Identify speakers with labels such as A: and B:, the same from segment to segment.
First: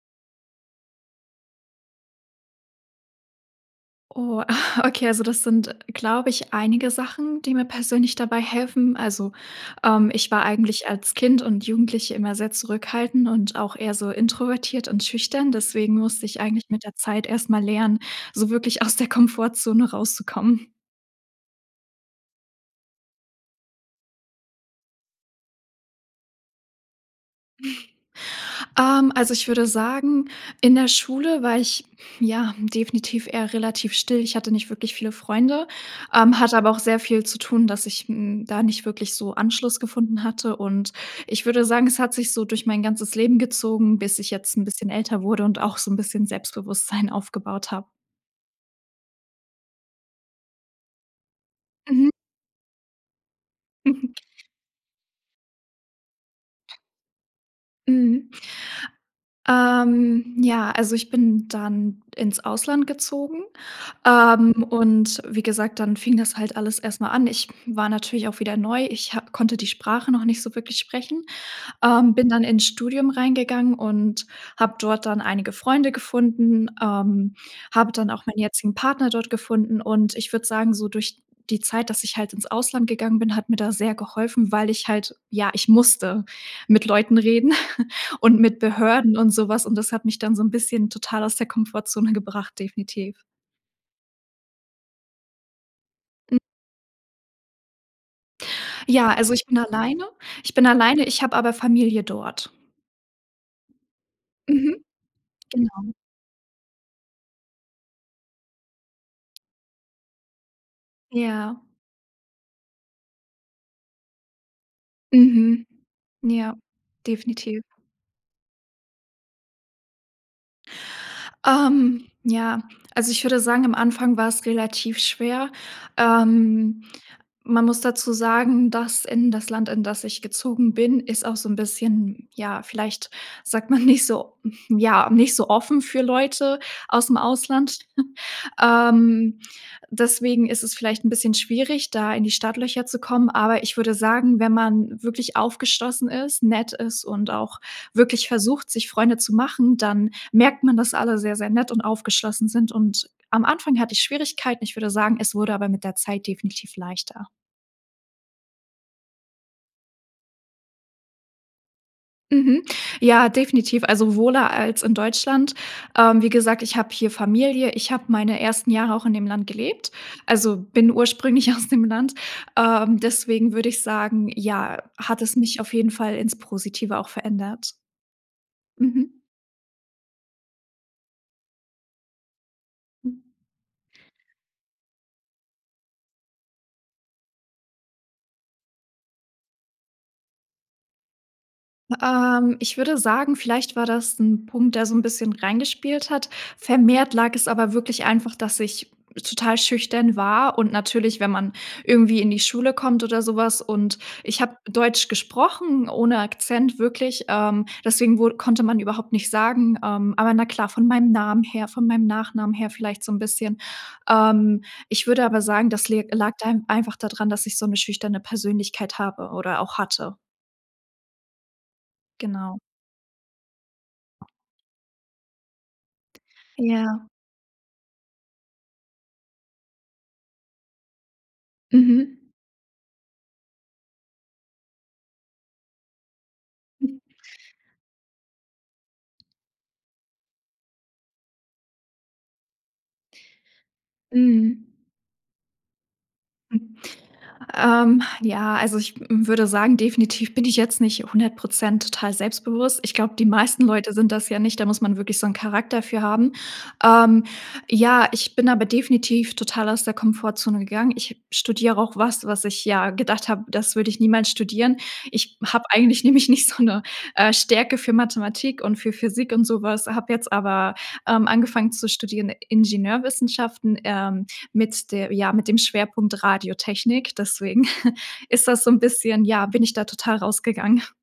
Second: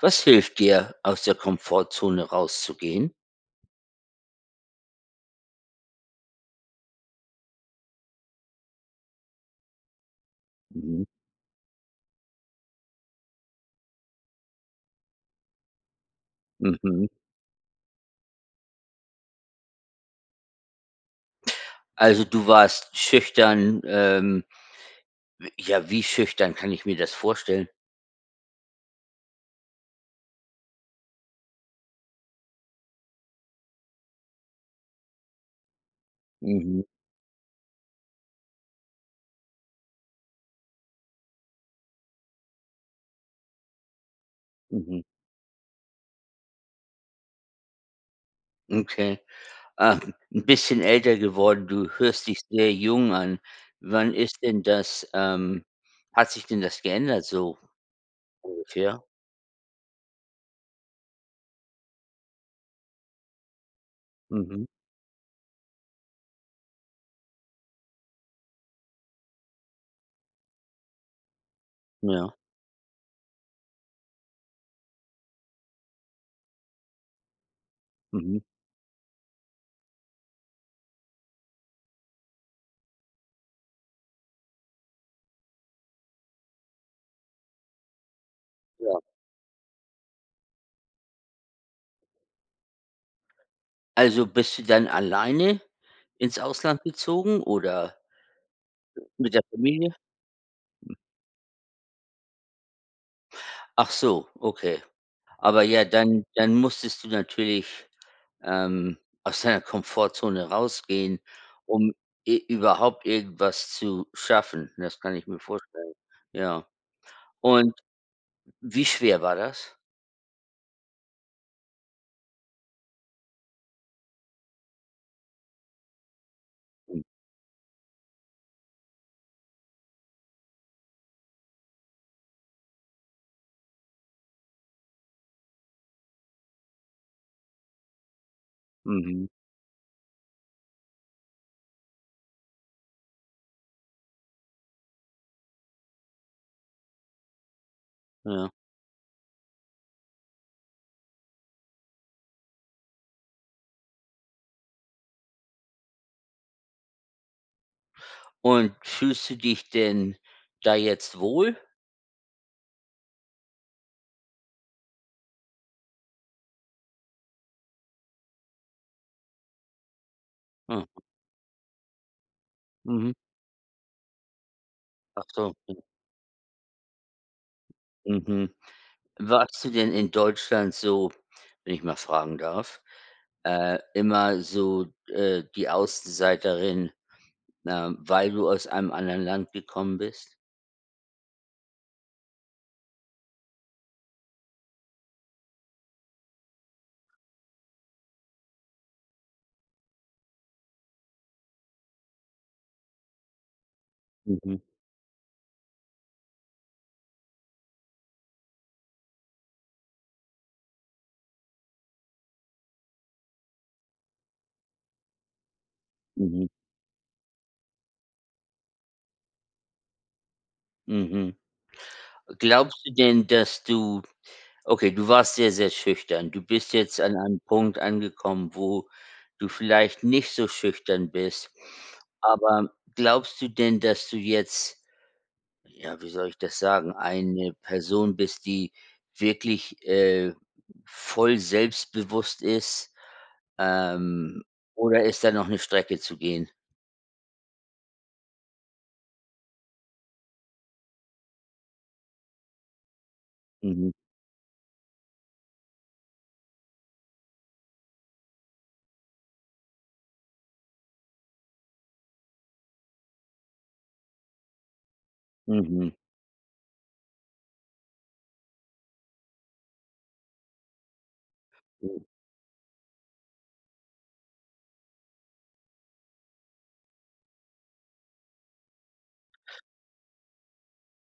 A: Was hilft dir, aus der Komfortzone rauszugehen?
B: Oh, okay, also, das sind, glaube ich, einige Sachen, die mir persönlich dabei helfen. Also, ähm, ich war eigentlich
A: Mhm.
B: als Kind und Jugendliche immer sehr zurückhaltend und auch eher so introvertiert und schüchtern, deswegen musste ich eigentlich mit der
A: Mhm.
B: Zeit erst mal lernen, so wirklich aus der Komfortzone rauszukommen.
A: Also, du warst schüchtern, ähm. Wi ja, wie schüchtern kann ich mir das vorstellen?
B: Ähm, also, ich würde sagen, in der Schule war ich, ja, definitiv eher relativ still. Ich hatte nicht wirklich viele Freunde, ähm, hatte aber auch
A: Mhm.
B: sehr viel zu tun, dass ich, hm, da nicht wirklich so Anschluss gefunden hatte und ich würde sagen, es hat sich so durch mein ganzes Leben gezogen, bis ich jetzt 'n bisschen
A: Mhm.
B: älter wurde und auch so 'n bisschen Selbstbewusstsein aufgebaut habe.
A: Okay. Ah, 'n bisschen älter geworden. Du
B: Mhm.
A: hörst dich sehr jung an. Wann ist denn das, ähm hat sich denn das geändert so
B: Mhm.
A: ungefähr?
B: Ähm, ja, also, ich bin dann ins Ausland gezogen, ähm,
A: Mhm.
B: und wie gesagt, dann fing das halt alles erst mal an. Ich war natürlich auch wieder neu. Ich ha konnte die Sprache noch nicht so wirklich sprechen, ähm, bin
A: Ja.
B: dann ins Studium reingegangen und hab dort dann einige Freunde gefunden, ähm, habe dann auch meinen
A: Mhm.
B: jetzigen Partner dort gefunden und- ich würde sagen- so durch die Zeit dass ich halt ins Ausland gegangen bin, hat mir da sehr geholfen, weil ich halt ja, ich musste mit Leuten reden und mit
A: Ja.
B: Behörden und so was und das hat mich dann so 'n bisschen total aus der Komfortzone gebracht, definitiv.
A: Also, bist du dann alleine
B: Hm
A: ins Ausland gezogen oder
B: Ja, also
A: mit der
B: ich bin
A: Familie?
B: alleine ich bin alleine, ich hab aber Familie dort.
A: Ach so, okay.
B: Mhm,
A: Aber ja,
B: genau.
A: dann dann musstest du natürlich, ähm, aus deiner Komfortzone rausgehen,
B: Ja.
A: um e überhaupt irgendwas zu schaffen. Das kann ich mir
B: Mhm.
A: vorstellen,
B: Ja.
A: ja.
B: Definitiv.
A: Und wie schwer war das?
B: Ähm, ja, also, ich würde sagen, am Anfang wars relativ schwer. Ähm, man muss dazu sagen, dass in das Land, in das ich gezogen bin, ist auch so ein bisschen, ja, vielleicht sagt man nicht so ja, nicht so offen für Leute ausm Ausland.
A: Mhm.
B: Ähm, deswegen ist es vielleicht 'n bisschen schwierig da in die Startlöcher zu kommen, aber ich würde sagen, wenn man wirklich aufgeschlossen ist, nett ist und auch wirklich
A: Ja.
B: versucht sich Freunde zu machen, dann merkt man, dass alle sehr, sehr nett und aufgeschlossen sind und am Anfang hatte ich Schwierigkeiten. Ich würde sagen, es wurde aber mit der Zeit definitiv leichter.
A: Und fühlst du dich denn da jetzt wohl?
B: Mhm. Ja, definitiv. Also wohler als in Deutschland. Ähm, wie gesagt, ich habe hier Familie. Ich habe meine ersten Jahre auch in dem Land gelebt, also bin
A: Aha.
B: ursprünglich aus dem Land. Ähm,
A: Mhm.
B: deswegen würde ich sagen, ja, hat
A: Ach
B: es
A: so,
B: mich auf
A: mhm.
B: jeden Fall ins Positive auch verändert.
A: Mhm.
B: Mhm.
A: Warst du denn in Deutschland so, wenn- ich mal fragen darf-
B: Mhm.
A: äh, immer so d äh, die Außenseiterin, ne, weil du aus einem anderen Land gekommen bist?
B: Ähm, ich würde sagen, vielleicht war das 'n Punkt, der so 'n bisschen reingespielt hat. Vermehrt lag es aber wirklich einfach, dass ich total schüchtern war und natürlich wenn man irgendwie in die Schule kommt oder so was und ich
A: Mhm.
B: hab Deutsch gesprochen ohne Akzent wirklich, ähm, deswegen wur konnte man überhaupt nicht sagen, ähm, aber na klar, von meinem Namen her, von meinem Nachnamen her vielleicht so 'n bisschen. Ähm, ich würde aber sagen, das leg
A: Mhm.
B: dahin lag einfach dadran, dass ich so 'ne schüchterne Persönlichkeit habe oder auch hatte.
A: Mhm.
B: Genau.
A: Glaubst du denn, dass du okay, du warst sehr, sehr schüchtern. Du bist jetzt
B: Ja.
A: an einem Punkt angekommen, wo du vielleicht nicht so schüchtern bist,
B: Mhm.
A: aber glaubst du denn, dass du jetzt- ja, wie soll ich das sagen- eine Person bist, die wirklich, äh, voll selbstbewusst ist, ähm,
B: Mhm.
A: oder ist da noch 'ne Strecke zu gehen?
B: Ähm, ja also ich würde sagen definitiv bin ich jetzt nicht 100 % total selbstbewusst. Ich glaube, die meisten
A: Mhm.
B: Leute sind das ja nicht, da muss man wirklich so 'n Charakter für haben. Ähm, ja, ich bin aber definitiv total aus der Komfortzone gegangen. Ich studiere auch was, was ich, ja, gedacht hab, das würde ich niemals studieren. Ich hab
A: Mhm.
B: eigentlich nämlich nicht so 'ne, äh, Stärke für Mathematik und für Physik und sowas, habe jetzt aber, ähm, angefangen zu
A: Hm.
B: studieren, Ingenieurwissenschaften, ähm, mit der ja, mit dem Schwerpunkt Radiotechnik, deswegen ist das so 'n bisschen ja, bin ich da total rausgegangen.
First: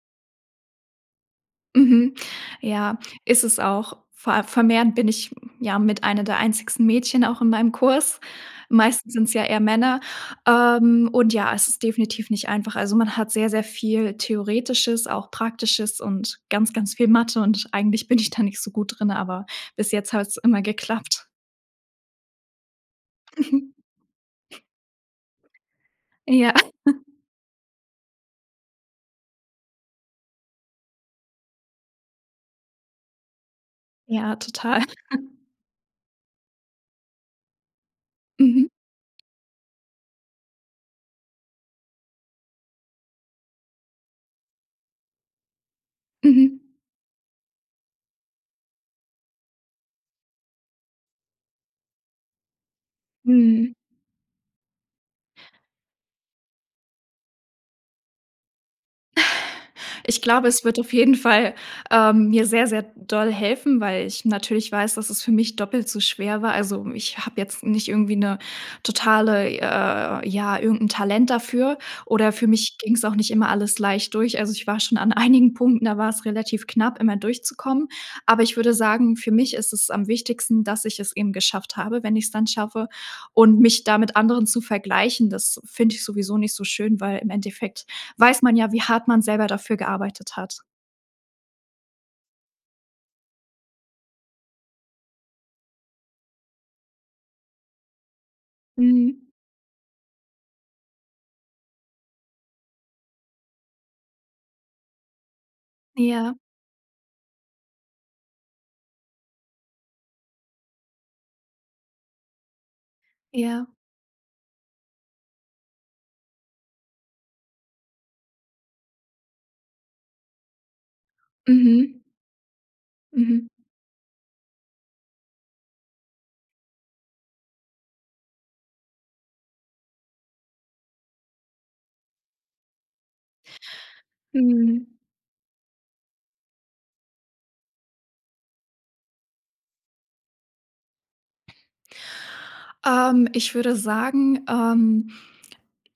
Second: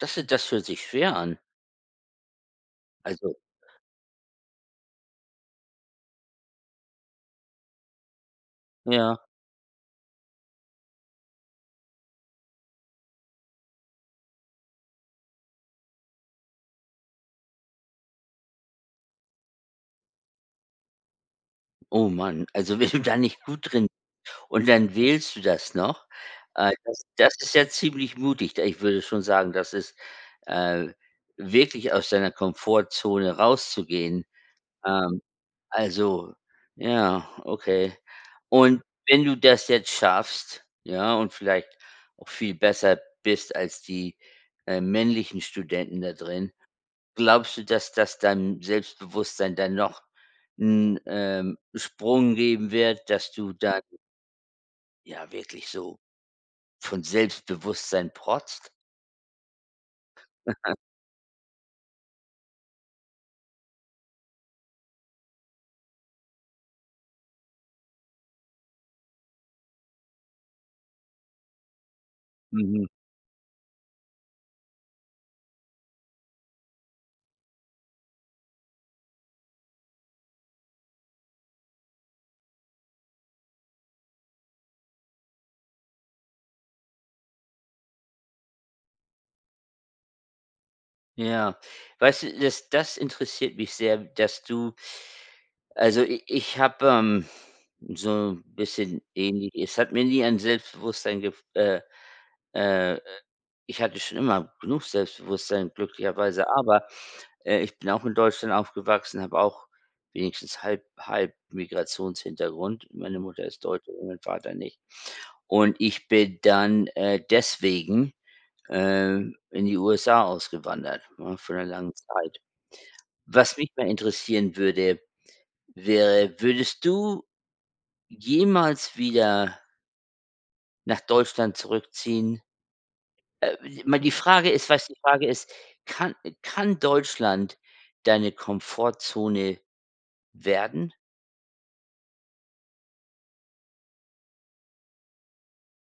A: Das, äh, das fühlt sich schwer an.
B: Mhm, ja,
A: Also
B: isses auch. Vor a vermehrend bin ich, ja, mit einer der einzigsten Mädchen auch in meinem Kurs. Meistens
A: Ja.
B: sind's ja eher Männer, ähm, und, ja, es ist definitiv nicht einfach. Also, man hat sehr, sehr viel theoretisches, auch praktisches und ganz, ganz viel Mathe, und eigentlich bin ich da nicht so gut drin, aber bis jetzt hat's immer geklappt.
A: Oh Mann, also wenn du da nicht gut
B: Mhm.
A: drin und dann wählst du das noch?
B: Ja.
A: Äh, das das ist ja ziemlich mutig, da ich würde schon sagen, das ist, äh, wirklich aus deiner Komfortzone rauszugehen.
B: Ja, total.
A: Ähm, also ja, okay.
B: Mhm.
A: Und wenn du das jetzt schaffst, ja, und vielleicht auch viel besser bist als die, äh, männlichen Studenten da drin,
B: Mhm.
A: glaubst du, dass das deinem Selbstbewusstsein dann noch 'n, ähm, Sprung geben wird, dass du
B: Mhm.
A: da ja, wirklich so von Selbstbewusstsein protzt?
B: Ich glaube, es wird auf jeden Fall, ähm, mir sehr, sehr doll helfen, weil ich natürlich weiß, dass es für mich doppelt so schwer war. Also, ich habe jetzt nicht irgendwie 'ne totale, äh, ja, irgend 'n Talent dafür, oder für mich
A: Mhm.
B: ging's auch nicht immer alles leicht durch. Also, ich war schon an einigen Punkten, da wars relativ knapp immer durchzukommen. Aber ich würde sagen, für mich ist es am wichtigsten, dass ich es eben geschafft habe, wenn ich's dann schaffe. Und mich damit anderen zu vergleichen, das finde ich sowieso nicht so schön, weil im Endeffekt weiß man ja, wie hart man selber dafür gearbeitet hat.
A: Ja. Weißt du, das das interessiert mich sehr, dass du Also i ich habe, ähm, so 'n bisschen
B: Mhm.
A: ähnlich es hat mir nie ein Selbstbewusstsein gef äh äh, ich hatte schon immer genug Selbstbewusstsein
B: Ja.
A: glücklicherweise, aber, äh, ich bin auch in Deutschland aufgewachsen, habe auch wenigstens halb halb Migrationshintergrund. Meine Mutter ist
B: Ja.
A: Deutsche und mein Vater nicht. Und ich bin dann, äh, deswegen, ähm, in die USA ausgewandert, ne, für 'ne lange
B: Mhm.
A: Zeit.
B: Mhm.
A: Was mich mal interessieren würde, wäre, würdest du jemals wieder nach Deutschland zurückziehen äh, mal, die Frage ist, weißt
B: Mhm.
A: du? Die Frage ist, kann kann Deutschland deine Komfortzone werden?
B: Ähm, ich würde sagen, ähm,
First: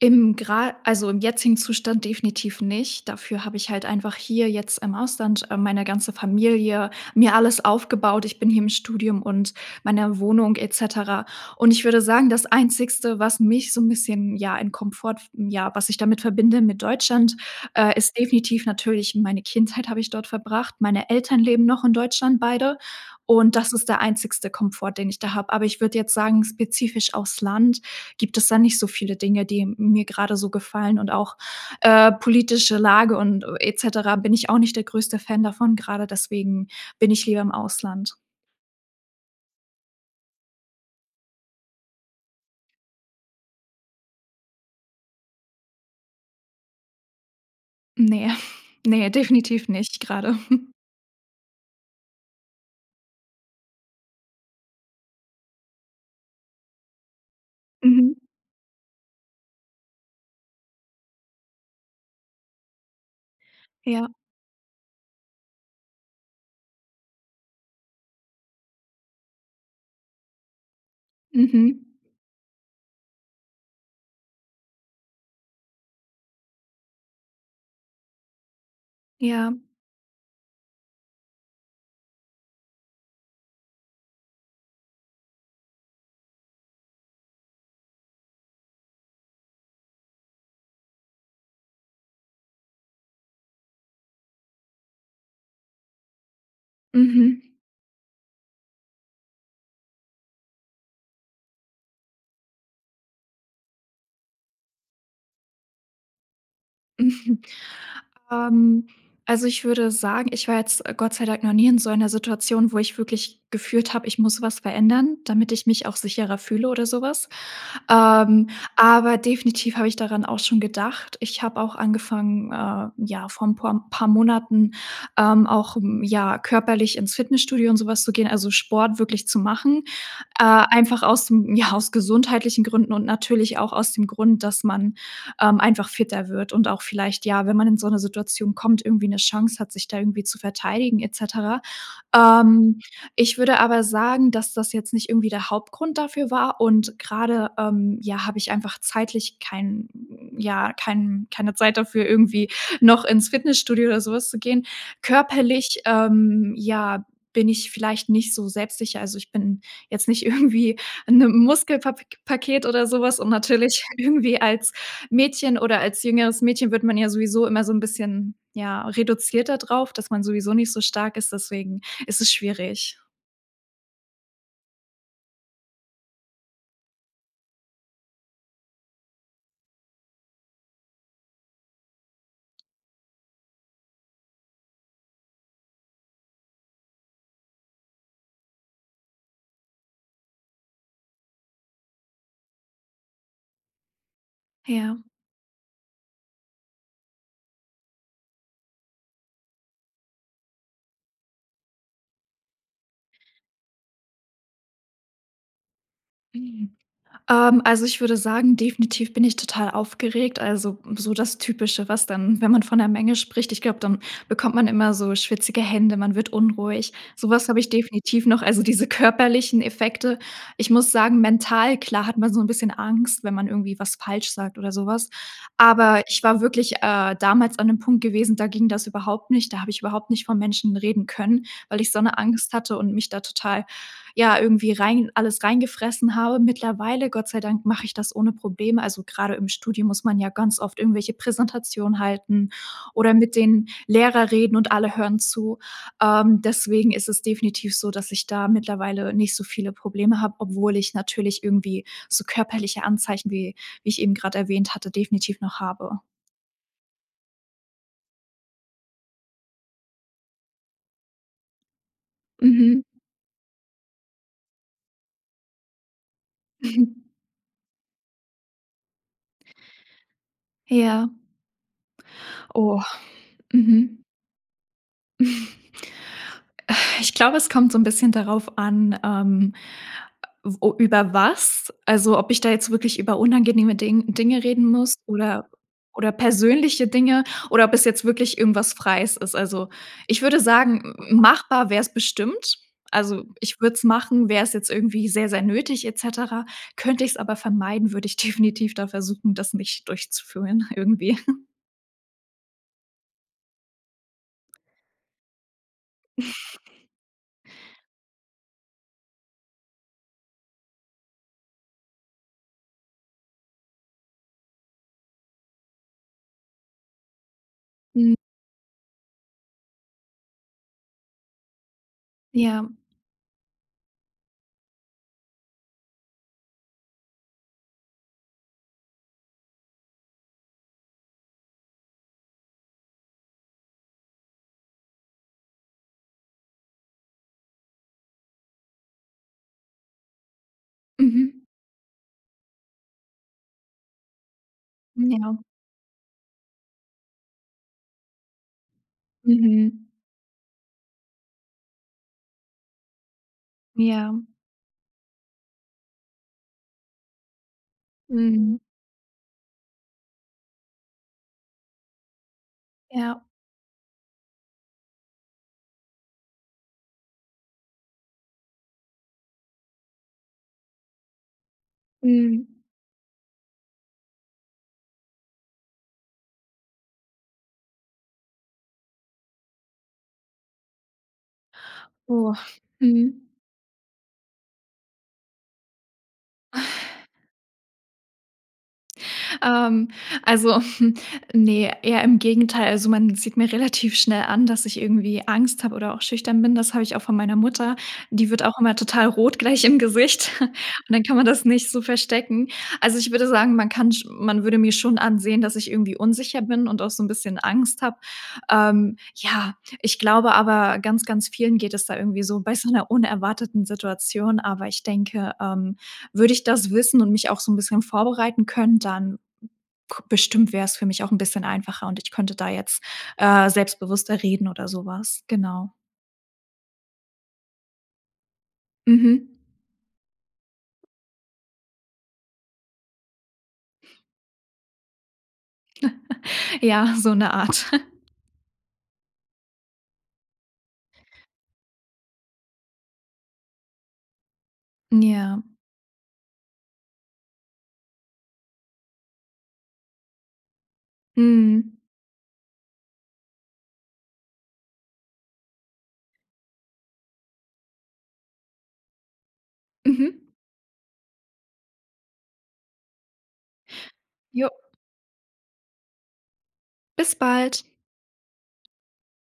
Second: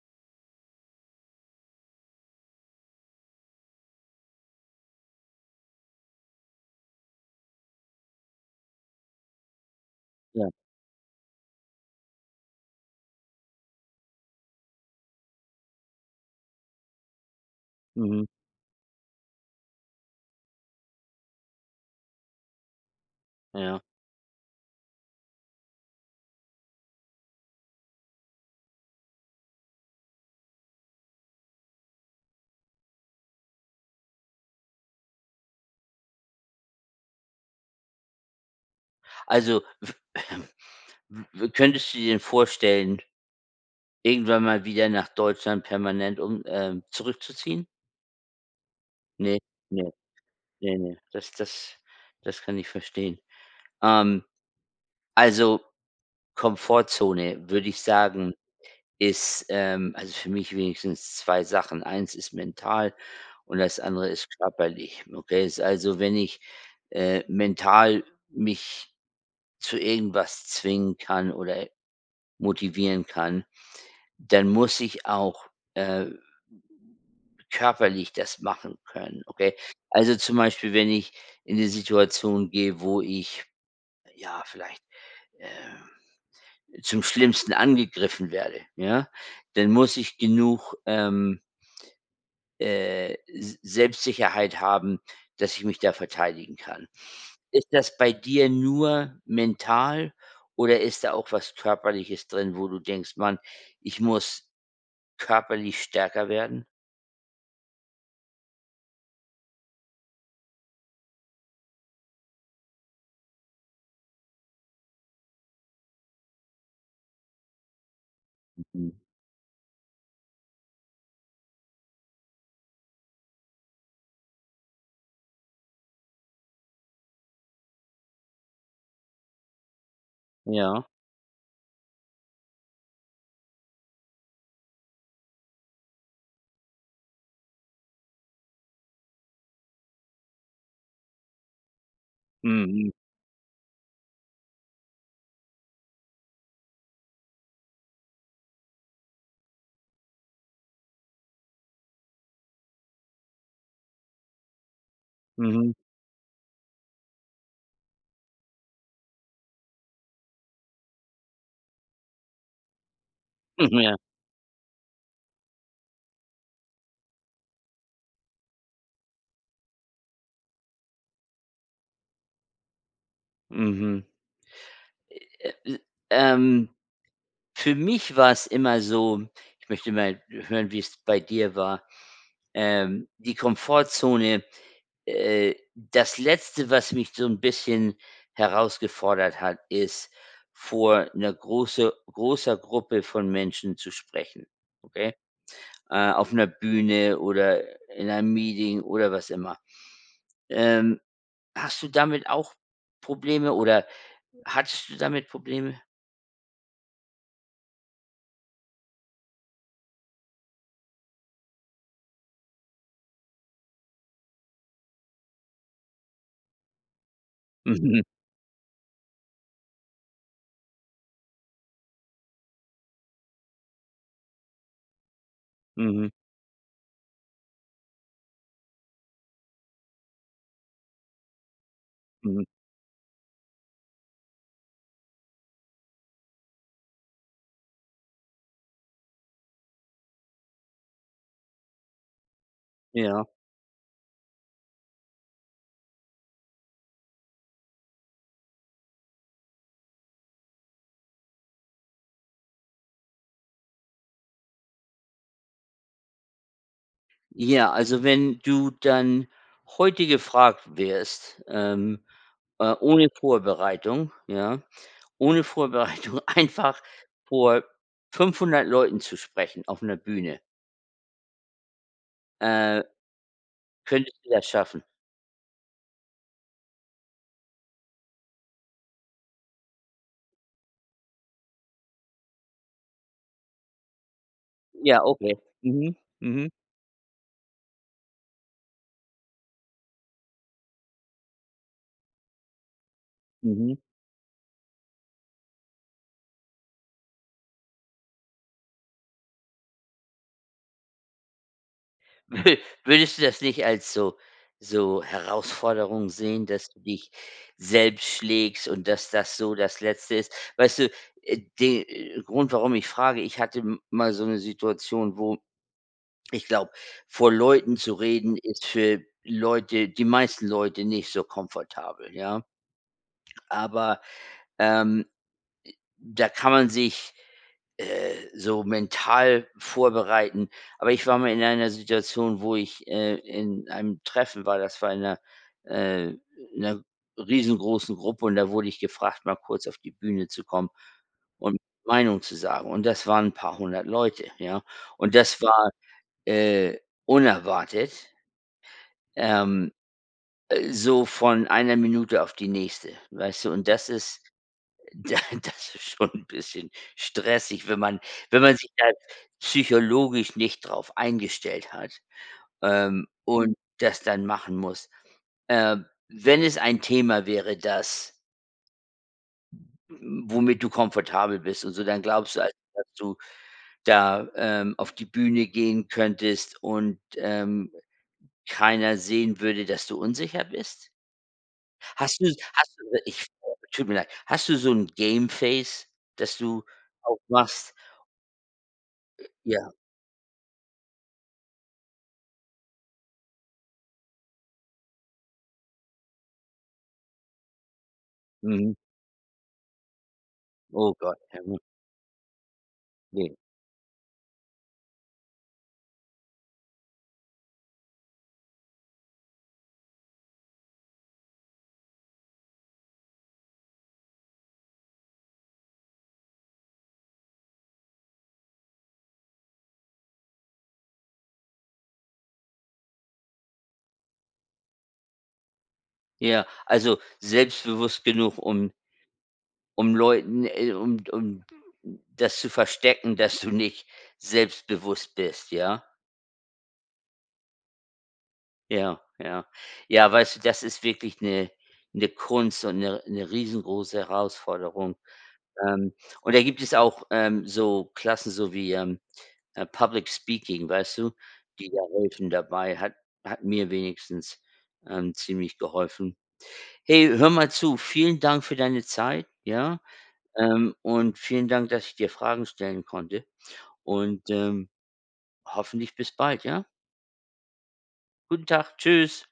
B: im gera also im jetzigen Zustand definitiv nicht. Dafür habe ich halt einfach hier jetzt im Ausland, äh, meine ganze Familie mir alles aufgebaut. Ich bin hier im Studium und meiner
A: Ja.
B: Wohnung et cetera und ich würde sagen, das einzigste, was mich so 'n bisschen ja in Komfort f ja, was ich damit verbinde mit Deutschland, äh, ist
A: Mhm.
B: definitiv natürlich meine Kindheit habe ich dort verbracht. Meine Eltern leben noch in Deutschland beide und das
A: Ja.
B: ist der einzigste Komfort, den ich da habe. Aber ich würde jetzt sagen spezifisch auf's Land gibt es da nicht so viele Dinge, die mir gerade so gefallen und auch, äh, politische Lage und et cetera bin ich auch nicht der größte Fan davon, gerade deswegen bin ich lieber im Ausland.
A: Also w w w könntest du dir denn vorstellen, irgendwann mal wieder nach Deutschland permanent um ähm, zurückzuziehen?
B: Ne, ne,
A: Ne,
B: definitiv
A: ne,
B: nicht gerade.
A: ne, ne. Das das das kann ich verstehen. Ähm, also Komfortzone würde ich
B: Mhm.
A: sagen, ist, ähm, also für mich wenigstens 2 Sachen. Eins ist mental und das
B: Ja.
A: andere ist körperlich. Okay? Also wenn ich, äh, mental mich zu irgendwas zwingen kann oder
B: Mhm.
A: motivieren kann, dann muss ich auch, äh, körperlich das machen können,
B: Ja.
A: okay? Also zum Beispiel, wenn ich in die Situation gehe, wo ich ja vielleicht, ähm, zum Schlimmsten angegriffen werde, ja, denn muss ich genug, ähm äh, S Selbstsicherheit haben, dass ich mich da verteidigen kann.
B: Mhm.
A: Ist das bei dir nur mental oder ist da auch was körperliches drin, wo du denkst: „Mann, ich muss körperlich stärker werden?“
B: Mhm. Ähm, also, ich würde sagen, ich war jetzt, äh, Gott sei Dank noch nie in so einer Situation, wo ich wirklich gefühlt habe, ich muss was verändern, damit ich mich auch sicherer fühle oder sowas. Ähm,
A: Mhm.
B: aber definitiv habe ich daran auch schon gedacht. Ich habe auch angefangen, äh, ja, vor ein pur M paar Monaten, ähm, auch, hm, ja körperlich ins Fitnessstudio und sowas zu gehen, also Sport wirklich zu machen. Äh,
A: Ja.
B: einfach aus, hm, ja, aus gesundheitlichen Gründen und natürlich auch aus dem Grund, dass man, ähm, einfach fitter wird und auch vielleicht ja, wenn man in so 'ne Situation kommt, irgendwie 'ne Chance hat, sich da irgendwie zu verteidigen et cetera. Ähm,
A: Mhm.
B: ich würde aber sagen, dass das jetzt nicht irgendwie der Hauptgrund dafür war und grade, ähm, ja, habe ich einfach zeitlich kein ja, kein keine Zeit dafür, irgendwie noch ins Fitnessstudio oder sowas zu gehen.
A: Mhm.
B: Körperlich, ähm, ja, bin ich vielleicht nicht so selbstsicher. Also, ich bin jetzt nicht irgendwie 'n, ähm, Muskelpap paket oder so was und
A: Hm,
B: natürlich
A: ja.
B: irgendwie als Mädchen, oder als jüngeres Mädchen wird man ja sowieso immer so 'n bisschen, ja, reduziert da drauf, dass man sowieso nicht so stark ist, deswegen ist es schwierig.
A: Mhm. Äh, ähm. Für mich war's immer so ich möchte mal hören, wie's bei dir war. Ähm, die Komfortzone, äh, das Letzte, was mich so 'n bisschen herausgefordert hat, ist vor 'ner große großer Gruppe von Menschen zu sprechen,
B: Ja.
A: okay? Äh, auf 'ner Bühne oder, äh, in einem Meeting oder was immer. Ähm, hast du damit auch Probleme oder hattest du damit Probleme?
B: Mhm. Ähm, also ich würde sagen, definitiv bin ich total aufgeregt. Also so das typische, was dann wenn man von 'ner Menge spricht, ich glaube dann bekommt man immer so schwitzige Hände. Man wird unruhig. Sowas habe ich
A: Mhm.
B: definitiv noch. Also diese körperlichen Effekte. Ich muss sagen, mental, klar, hat man so 'n bisschen Angst, wenn man irgendwie was falsch sagt oder sowas. Aber
A: Mhm.
B: ich war wirklich, äh, damals an dem Punkt gewesen, da ging das überhaupt nicht. Da habe ich überhaupt nicht vor Menschen reden können, weil ich so 'ne
A: Mhm.
B: Angst hatte und mich da total, ja, irgendwie rein alles reingefressen habe. Mittlerweile, Gott sei Dank, mache ich das ohne Probleme. Also grade im Studium muss man ja ganz oft irgendwelche Präsentationen halten oder
A: Ja.
B: mit den Lehrer reden und alle hören zu. Ähm, deswegen ist es definitiv so, dass ich da mittlerweile nicht so viele Probleme habe, obwohl ich natürlich irgendwie so körperliche Anzeichen, wie wie ich eben grade erwähnt hatte, definitiv noch habe.
A: Ja, also, wenn du dann heute gefragt wirst, ähm, äh,
B: Mhm.
A: ohne Vorbereitung, ja? Ohne Vorbereitung einfach vor 500 Leuten zu sprechen auf 'ner Bühne
B: Ja.
A: äh,
B: Oh. Mhm.
A: könntest du das schaffen?
B: Äh, ich glaube, es kommt so 'n bisschen darauf an, ähm, o über was, also, ob ich da jetzt wirklich über unangenehme Ding Dinge reden muss
A: Ja, okay.
B: oder
A: Mhm.
B: oder
A: Mhm.
B: persönliche Dinge oder ob es jetzt wirklich irgendwas Freies ist. Also, ich würde sagen, m m machbar wär's bestimmt. Also, ich würde
A: Mhm.
B: es machen, wäre es jetzt irgendwie sehr, sehr nötig et cetera. Könnte ich's aber vermeiden, würde ich definitiv da versuchen, das nicht durchzuführen irgendwie.
A: Würdest du das nicht als so so Herausforderung sehen, dass du dich selbst schlägst und dass, das so das Letzte ist? Weißt du, äh, den Grund, warum ich frage, ich hatte m mal so 'ne Situation, wo ich glaube, vor Leuten zu
B: Mhm.
A: reden ist für Leute die meisten Leute nicht so komfortabel, ja
B: Ja.
A: aber, ähm, äh, da kann man sich, äh, so mental vorbereiten. Aber ich war mal in einer Situation, wo ich, äh in einem Treffen war, das war in 'ner äh, in 'ner riesengroßen Gruppe und da wurde ich gefragt, mal kurz auf die Bühne zu kommen
B: Mhm.
A: und Meinung zu sagen. Und das waren 'n paar 100 Leute, ja?
B: Mhm,
A: Und
B: ja.
A: das war, äh, unerwartet ähm,
B: Mhm.
A: äh, so von einer Minute auf die nächste, weißt du? Und das
B: Ja.
A: ist da das ist schon 'n bisschen stressig, wenn man wenn man
B: Mhm.
A: sich da psychologisch nicht drauf eingestellt hat, ähm,
B: Ja.
A: und das dann machen muss. Äh, wenn es ein Thema wäre, das mm womit du komfortabel bist und so, dann glaubst du also,
B: Mhm.
A: dass du da, ähm, auf die Bühne gehen könntest und, ähm, keiner sehen würde, dass du unsicher bist? Hast du
B: Oh,
A: es hast du ich
B: mhm.
A: frag, tut mir leid, hast du so 'n game face, das du aufmachst? Äh, ja.
B: Ähm, also ne, eher im Gegenteil. Also man sieht mir relativ schnell an, dass ich irgendwie Angst habe oder auch schüchtern bin. Das habe ich auch von meiner Mutter. Die wird auch
A: Mhm.
B: immer total rot gleich im Gesicht
A: Oh
B: und dann kann
A: Gott,
B: man
A: ja
B: das
A: gut.
B: nicht so verstecken. Also ich würde
A: Ne.
B: sagen, man kann sch man würde mir schon ansehen, dass ich irgendwie unsicher bin und auch so 'n bisschen Angst habe. Ähm, ja, ich glaube aber ganz ganz vielen geht es da irgendwie so bei so 'ner unerwarteten Situation, aber ich denke, ähm, würde ich das wissen und mich auch so 'n bisschen vorbereiten können, dann k bestimmt wär's für mich auch 'n bisschen einfacher und ich könnte da jetzt, äh, selbstbewusster reden oder so was, genau.
A: Ja, also selbstbewusst genug um
B: Mhm.
A: um Leuten, äh um d um das zu verstecken, dass du nicht selbstbewusst bist, ja?
B: Ja, so 'ne Art.
A: Ja, ja. Ja, weißt du, das ist wirklich 'ne 'ne Kunst und 'ne 'ne riesengroße Herausforderung.
B: Ja.
A: Ähm, und da gibt es auch, ähm, so Klassen, so wie, ähm äh, Public Speaking, weißt du, die
B: Mhm.
A: da helfen dabei hat hat mir wenigstens, ähm, ziemlich geholfen. Hey, hör mal zu. Vielen Dank für deine Zeit, ja?
B: Mhm.
A: Ähm, und vielen Dank, dass ich dir Fragen stellen konnte und,
B: Jo.
A: ähm, hoffentlich bis bald, ja?
B: Bis bald.
A: Guten Tag, tschüss.